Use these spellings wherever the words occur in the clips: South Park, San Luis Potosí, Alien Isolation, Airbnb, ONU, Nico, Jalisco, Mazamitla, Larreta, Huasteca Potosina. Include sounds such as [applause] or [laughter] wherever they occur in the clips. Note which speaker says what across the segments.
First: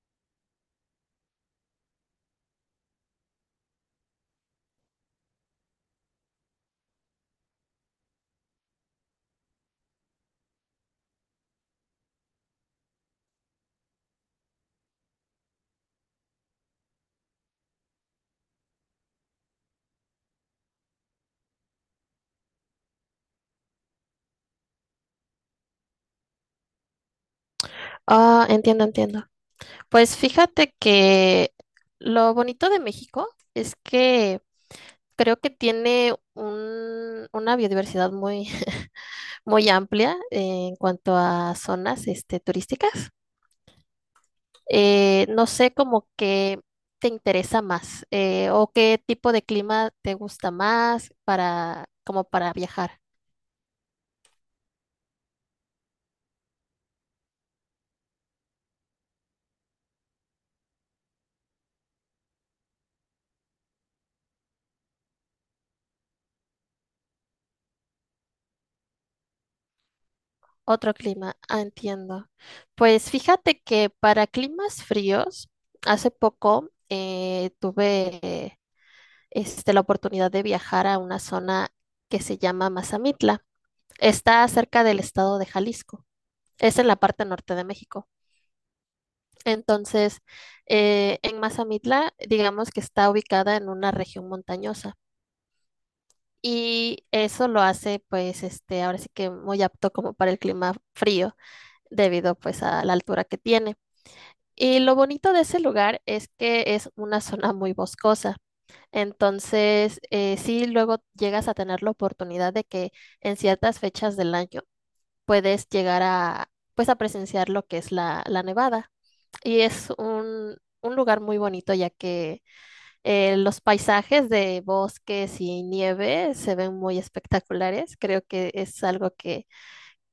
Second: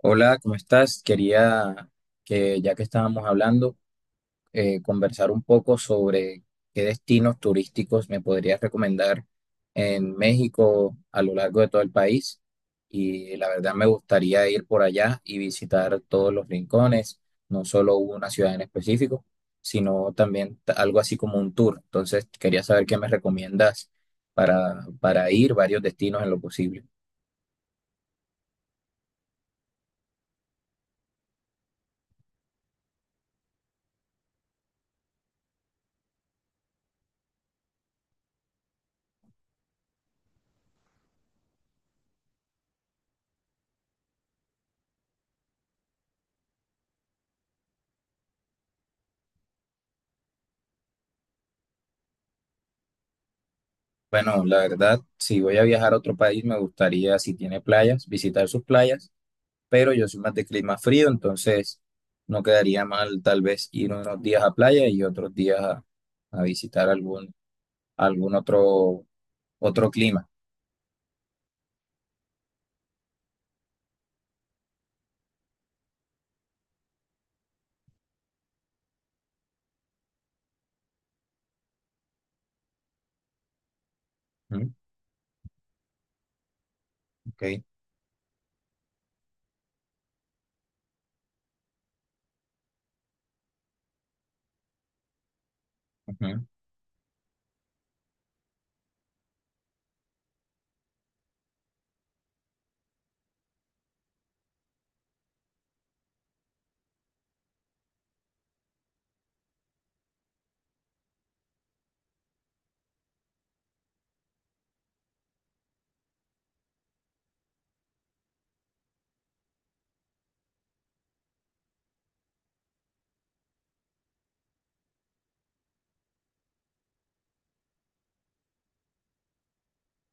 Speaker 1: Hola, ¿cómo estás? Quería que ya que estábamos hablando, conversar un poco sobre qué destinos turísticos me podrías recomendar en México a lo largo de todo el país. Y la verdad me gustaría ir por allá y visitar todos los rincones, no solo una ciudad en específico, sino también algo así como un tour. Entonces quería saber qué me recomiendas para ir varios destinos en lo posible.
Speaker 2: Ah, entiendo, entiendo. Pues fíjate que lo bonito de México es que creo que tiene una biodiversidad muy, [laughs] muy amplia en cuanto a zonas, turísticas. No sé como que te interesa más o qué tipo de clima te gusta más para, como para viajar.
Speaker 1: Bueno, la verdad, si voy a viajar a otro país, me gustaría, si tiene playas, visitar sus playas, pero yo soy más de clima frío, entonces no quedaría mal tal vez ir unos días a playa y otros días a visitar algún otro clima.
Speaker 2: Otro clima, ah, entiendo. Pues fíjate que para climas fríos, hace poco tuve la oportunidad de viajar a una zona que se llama Mazamitla. Está
Speaker 1: ¿Mm?
Speaker 2: cerca del estado de Jalisco. Es en la parte
Speaker 1: Ok,
Speaker 2: norte de México. Entonces, en Mazamitla, digamos que está ubicada en una región montañosa.
Speaker 1: ujú,
Speaker 2: Y eso lo hace, pues, ahora sí que muy apto como para el clima frío, debido pues a la altura que tiene. Y lo bonito de ese lugar es que es una zona muy boscosa. Entonces, sí, luego llegas a tener la oportunidad de que en ciertas fechas del año puedes llegar a, pues, a presenciar lo que es la nevada. Y es un, un lugar muy bonito ya que los paisajes de bosques y nieve se ven muy espectaculares. Creo que es algo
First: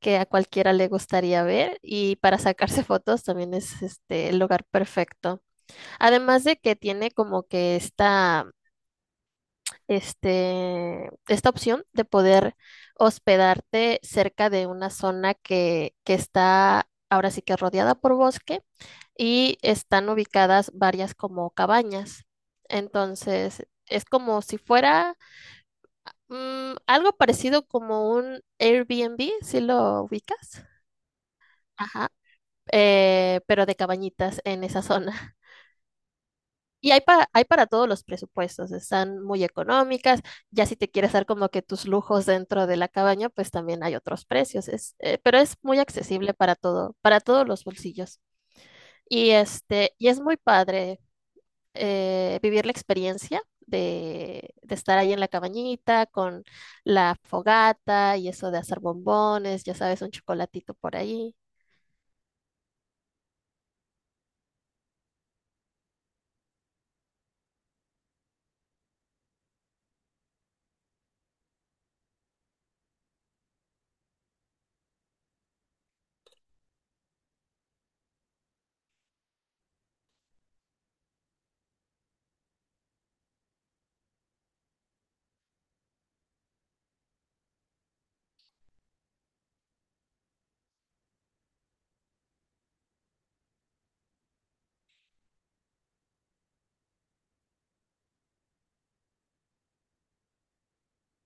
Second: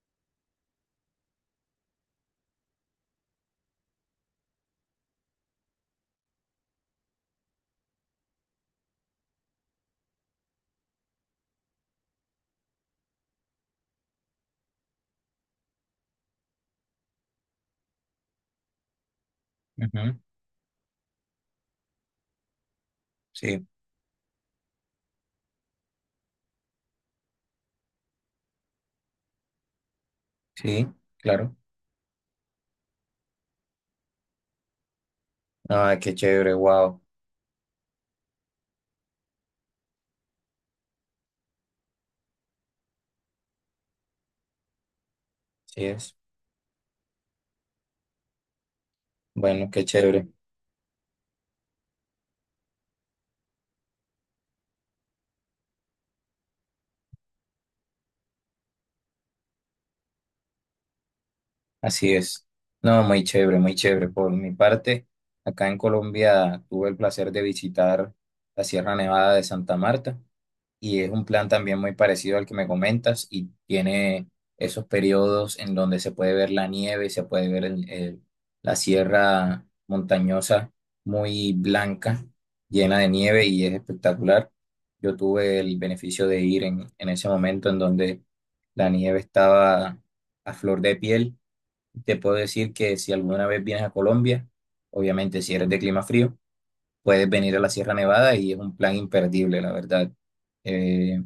Speaker 2: que a cualquiera le gustaría ver y para sacarse fotos también es el lugar perfecto. Además de que tiene como que esta opción de poder hospedarte cerca de una zona que está ahora sí que rodeada por bosque y están
Speaker 1: ujú,
Speaker 2: ubicadas varias como cabañas.
Speaker 1: sí,
Speaker 2: Entonces, es como si fuera algo parecido como un Airbnb, si lo ubicas.
Speaker 1: sí, claro.
Speaker 2: Ajá. Pero de cabañitas en esa zona.
Speaker 1: Ah, qué chévere,
Speaker 2: Y
Speaker 1: wow.
Speaker 2: hay para todos los presupuestos, están muy económicas, ya si te quieres dar como que tus lujos dentro de la cabaña, pues también hay otros precios, pero es muy
Speaker 1: Sí es.
Speaker 2: accesible para para todos los bolsillos. Y
Speaker 1: Bueno, qué
Speaker 2: y es
Speaker 1: chévere.
Speaker 2: muy padre vivir la experiencia de estar ahí en la cabañita con la fogata y eso de hacer bombones, ya sabes, un chocolatito por ahí.
Speaker 1: Así es. No, muy chévere, muy chévere. Por mi parte, acá en Colombia tuve el placer de visitar la Sierra Nevada de Santa Marta y es un plan también muy parecido al que me comentas y tiene esos periodos en donde se puede ver la nieve, se puede ver la sierra montañosa muy blanca, llena de nieve y es espectacular. Yo tuve el beneficio de ir en ese momento en donde la nieve estaba a flor de piel. Te puedo decir que si alguna vez vienes a Colombia, obviamente si eres de clima frío, puedes venir a la Sierra Nevada y es un plan imperdible, la verdad. Eh,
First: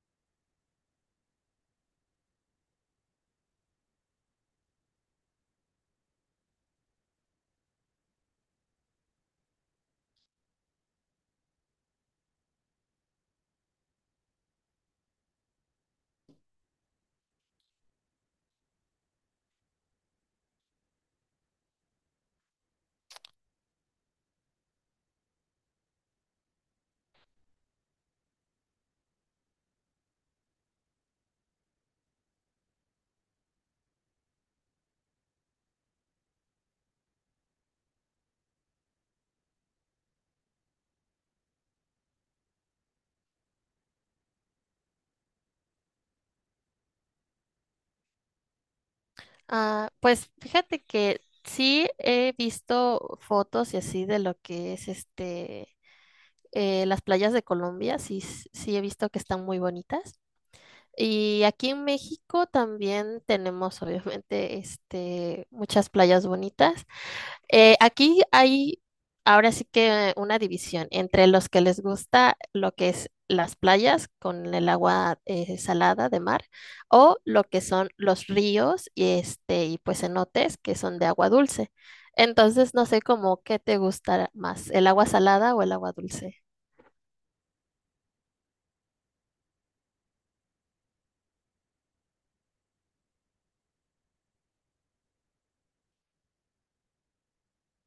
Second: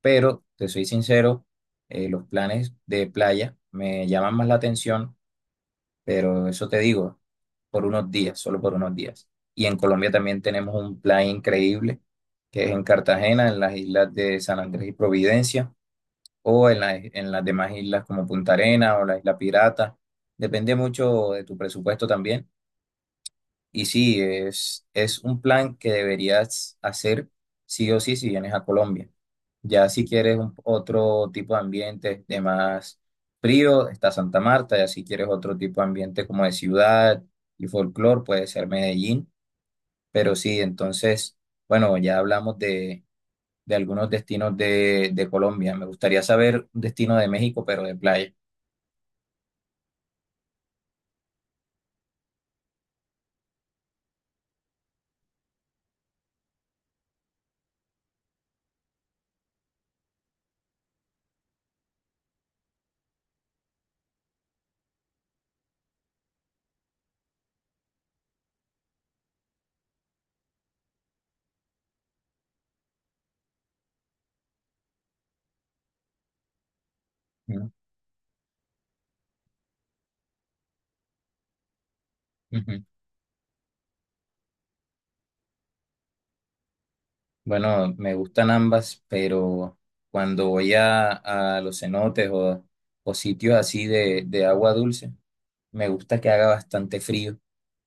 Speaker 1: pero, te soy sincero, los planes de playa me llaman más la atención, pero eso te digo, por unos días, solo por unos días. Y en Colombia también tenemos un plan increíble, que es en Cartagena, en las islas de San Andrés y Providencia o en las demás islas como Punta Arena o la Isla Pirata. Depende mucho de tu presupuesto también. Y sí, es un plan que deberías hacer sí o sí si vienes a Colombia. Ya si quieres otro tipo de ambiente de más frío, está Santa Marta. Ya si quieres otro tipo de ambiente como de ciudad y folclor, puede ser Medellín. Pero sí, entonces, bueno, ya hablamos de algunos destinos de Colombia. Me gustaría saber un destino de México, pero de playa.
Speaker 2: Ah, pues fíjate que sí he visto fotos y así de lo que es las playas de Colombia, sí, sí he visto que están muy bonitas. Y aquí en México también tenemos, obviamente, muchas playas bonitas. Aquí hay ahora sí que una división entre los que les gusta lo que es las playas con el agua salada de mar o lo que
Speaker 1: ¿No?
Speaker 2: son los ríos y y pues cenotes que son de agua dulce. Entonces
Speaker 1: Ujú.
Speaker 2: no sé cómo qué te gustará más, el agua salada o el agua dulce.
Speaker 1: Bueno, me gustan ambas, pero cuando a los cenotes o sitios así de agua dulce, me gusta que haga bastante frío,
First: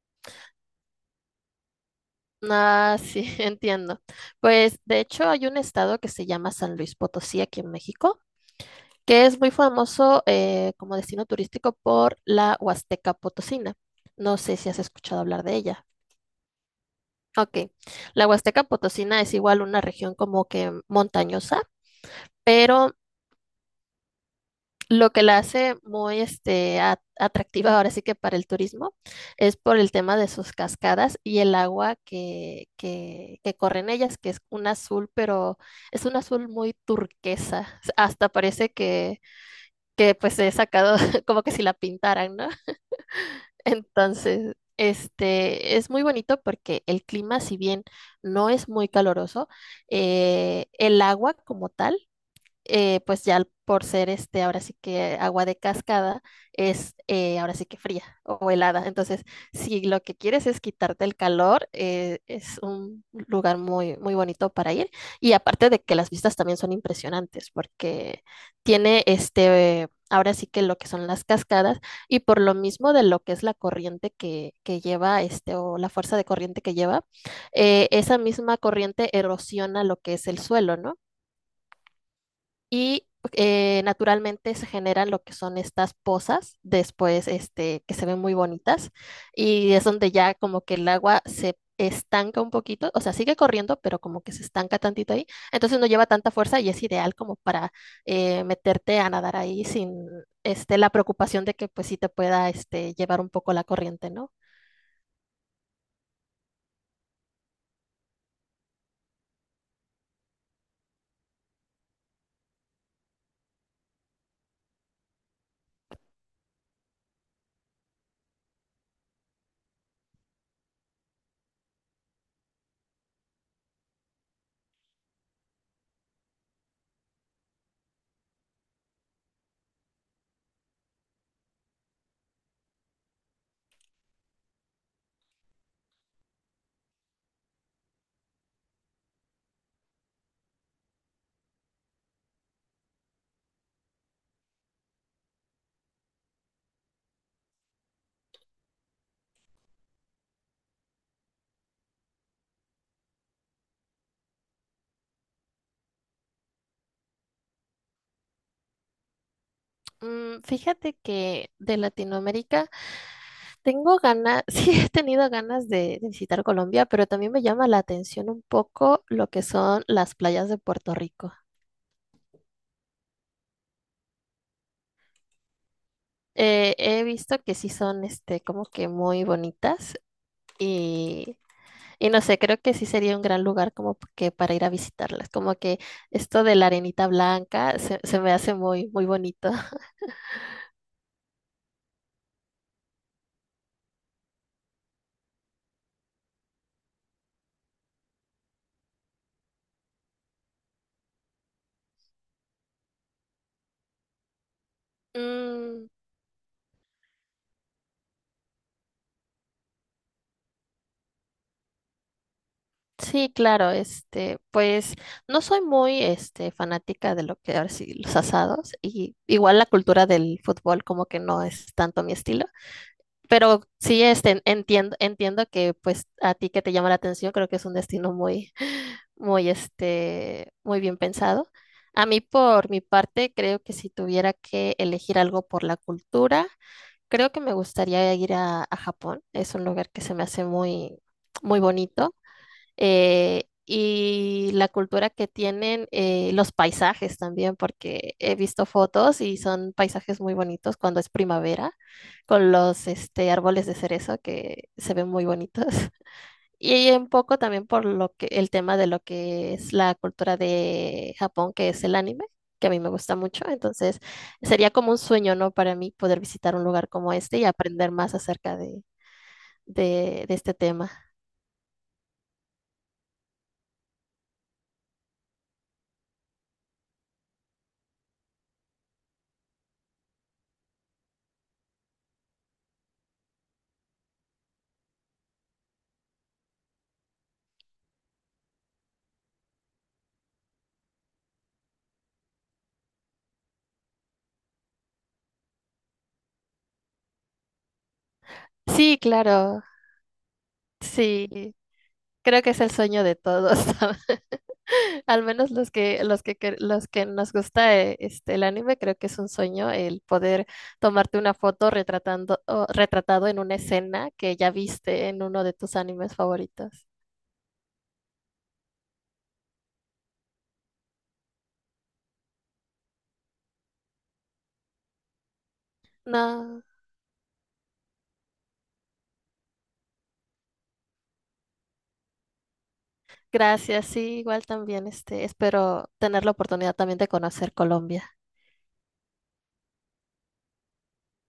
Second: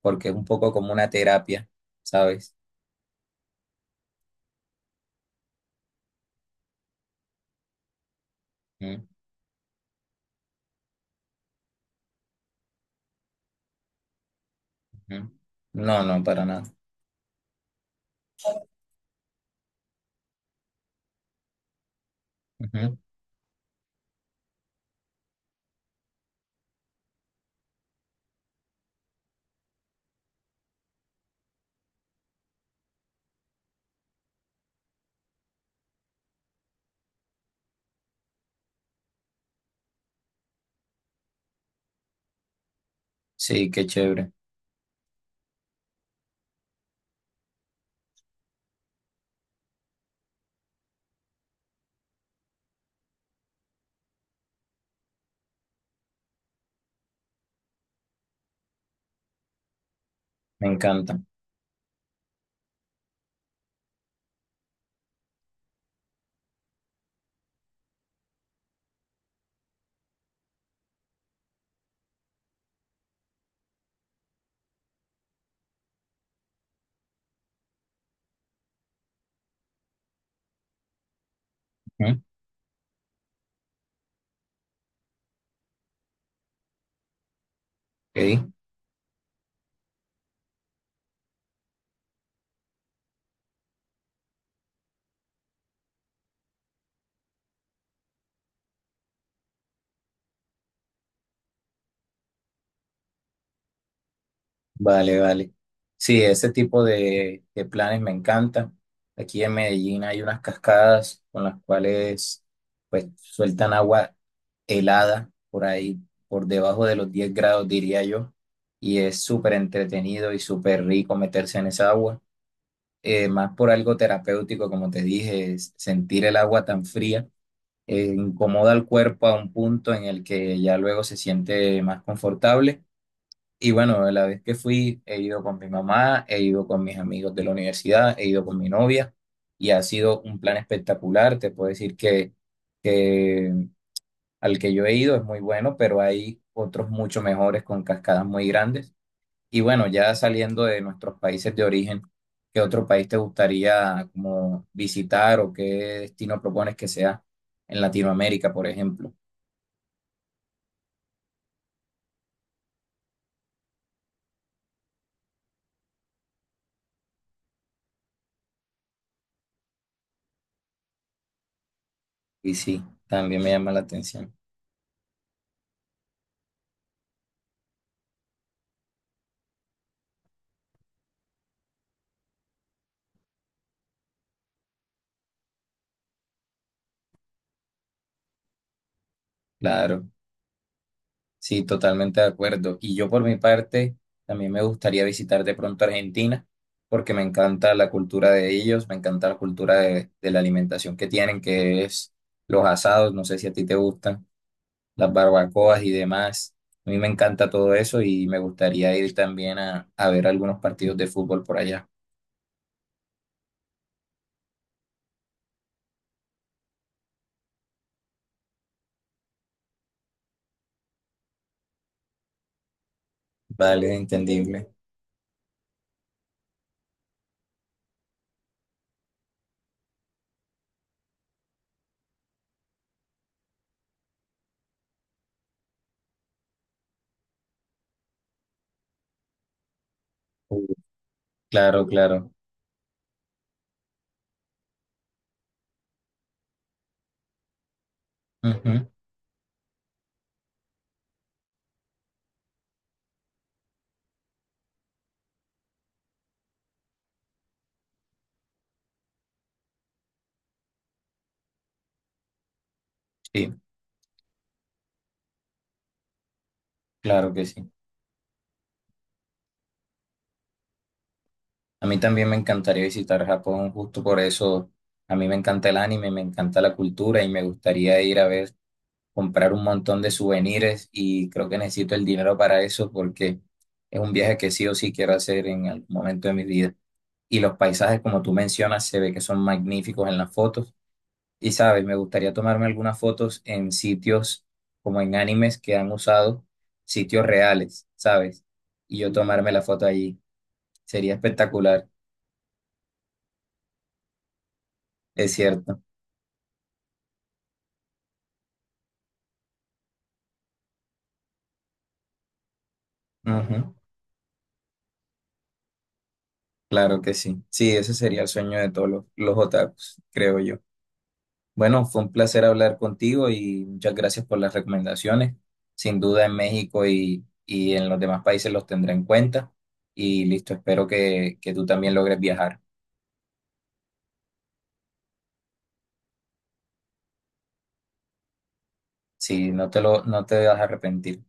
Speaker 1: porque es un poco como una terapia, ¿sabes?
Speaker 2: Ah, sí, [laughs] entiendo. Pues de hecho hay un estado que se llama San Luis Potosí aquí en México,
Speaker 1: Ujú.
Speaker 2: que es muy famoso como destino turístico por la Huasteca Potosina. No sé si has escuchado
Speaker 1: Ujú.
Speaker 2: hablar de ella.
Speaker 1: No, no, para nada.
Speaker 2: Ok, la Huasteca Potosina es igual una región como que montañosa, pero
Speaker 1: Ujú.
Speaker 2: lo que la hace muy atractiva ahora sí que para el turismo es por el tema de sus cascadas y el agua que corre en ellas, que es un azul, pero es un azul muy turquesa. Hasta parece que pues se sacado [laughs] como que si la pintaran, ¿no? [laughs]
Speaker 1: Sí, qué chévere,
Speaker 2: Entonces, es muy bonito porque el clima, si bien no es muy caloroso, el agua como tal pues ya por ser ahora sí que agua de cascada, es ahora sí que fría o helada. Entonces, si lo que quieres es
Speaker 1: me
Speaker 2: quitarte el
Speaker 1: encanta.
Speaker 2: calor, es un lugar muy, muy bonito para ir. Y aparte de que las vistas también son impresionantes, porque tiene ahora sí que lo que son las cascadas, y por lo mismo de lo que es la corriente que lleva, este, o la fuerza de corriente que lleva, esa misma corriente erosiona lo que es el suelo, ¿no?
Speaker 1: Ujú.
Speaker 2: Y naturalmente se generan lo que son estas pozas después, que se ven muy
Speaker 1: Ok.
Speaker 2: bonitas y es donde ya como que el agua se estanca un poquito, o sea, sigue corriendo, pero como que se estanca tantito ahí, entonces no lleva tanta fuerza y es ideal como para meterte a nadar ahí sin la preocupación de que pues sí te pueda llevar un poco la corriente, ¿no?
Speaker 1: Vale, vale. Sí, ese tipo de planes me encantan. Aquí en Medellín hay unas cascadas con las cuales pues sueltan agua helada por ahí, por debajo de los 10 grados, diría yo. Y es súper entretenido y súper rico meterse en esa agua. Más por algo terapéutico, como te dije, es sentir el agua tan fría. Incomoda al cuerpo a un punto en el que ya luego se siente más confortable y bueno, la vez que fui, he ido con mi mamá, he ido con mis amigos de la universidad, he ido con mi novia y ha sido un plan espectacular. Te puedo decir que al que yo he ido es muy bueno, pero hay otros mucho mejores con cascadas muy grandes. Y bueno, ya saliendo de nuestros países de origen, ¿qué otro país te gustaría como visitar o qué destino propones que sea en Latinoamérica, por ejemplo?
Speaker 2: Mm, fíjate que de Latinoamérica tengo ganas, [laughs] sí he tenido ganas de visitar Colombia, pero también me llama la atención un poco lo que son las playas de Puerto Rico.
Speaker 1: Y sí, también me llama la atención.
Speaker 2: He visto que sí son, como que muy bonitas y, y no sé, creo que sí sería un gran lugar como que para ir a visitarlas. Como que esto de la arenita blanca se me hace muy, muy bonito. [laughs]
Speaker 1: Claro. Sí, totalmente de acuerdo. Y yo por mi parte, también me gustaría visitar de pronto Argentina, porque me encanta la cultura de ellos, me encanta la cultura de la alimentación que tienen, que es los asados, no sé si a ti te gustan, las barbacoas
Speaker 2: Mm,
Speaker 1: y demás. A mí me encanta todo eso y me gustaría ir también a ver algunos partidos de fútbol por allá.
Speaker 2: sí, claro, pues no soy muy, fanática de lo que ahora sí, los asados y igual la cultura del fútbol como que no es tanto mi estilo, pero
Speaker 1: Vale,
Speaker 2: sí,
Speaker 1: entendible.
Speaker 2: entiendo, entiendo que pues a ti que te llama la atención creo que es un destino muy, [laughs] muy, muy bien pensado. A mí por mi parte creo que si tuviera que elegir algo por la cultura, creo que me gustaría ir a Japón. Es un lugar que se me hace muy, muy
Speaker 1: Claro,
Speaker 2: bonito
Speaker 1: claro.
Speaker 2: y la cultura que tienen, los paisajes también, porque he visto
Speaker 1: Ujú,
Speaker 2: fotos y son paisajes muy bonitos cuando es primavera, con los árboles de cerezo que se ven muy bonitos. [laughs] Y un poco también por lo que el tema de lo que es la cultura de Japón, que es el anime, que a mí me gusta mucho.
Speaker 1: sí,
Speaker 2: Entonces, sería como un sueño, ¿no? Para mí poder visitar un lugar como
Speaker 1: claro
Speaker 2: este
Speaker 1: que
Speaker 2: y
Speaker 1: sí.
Speaker 2: aprender más acerca de este tema.
Speaker 1: A mí también me encantaría visitar Japón, justo por eso a mí me encanta el anime, me encanta la cultura y me gustaría ir a ver, comprar un montón de souvenirs y creo que necesito el dinero para eso porque es un viaje que sí o sí quiero hacer en algún momento de mi vida. Y los paisajes, como tú mencionas, se ve que son magníficos en las fotos. Y sabes, me gustaría tomarme algunas fotos en sitios como en animes que han usado, sitios reales, ¿sabes?
Speaker 2: Sí,
Speaker 1: Y yo tomarme
Speaker 2: claro.
Speaker 1: la foto allí. Sería
Speaker 2: Sí.
Speaker 1: espectacular,
Speaker 2: Creo que es el sueño de todos, [laughs] al
Speaker 1: es
Speaker 2: menos
Speaker 1: cierto.
Speaker 2: los que nos gusta el anime, creo que es un sueño el poder tomarte una foto retratando, o retratado en una
Speaker 1: Ujú,
Speaker 2: escena que ya viste en uno de tus animes favoritos.
Speaker 1: claro que sí. Sí, ese sería el sueño de todos los otakus, creo yo. Bueno, fue un placer hablar contigo y muchas gracias por las recomendaciones. Sin duda en
Speaker 2: No,
Speaker 1: México y en los demás países los tendré en cuenta. Y listo, espero que tú también logres viajar.
Speaker 2: gracias, sí, igual también, espero tener la oportunidad también de conocer Colombia.
Speaker 1: Sí, no te lo, no te vas a arrepentir.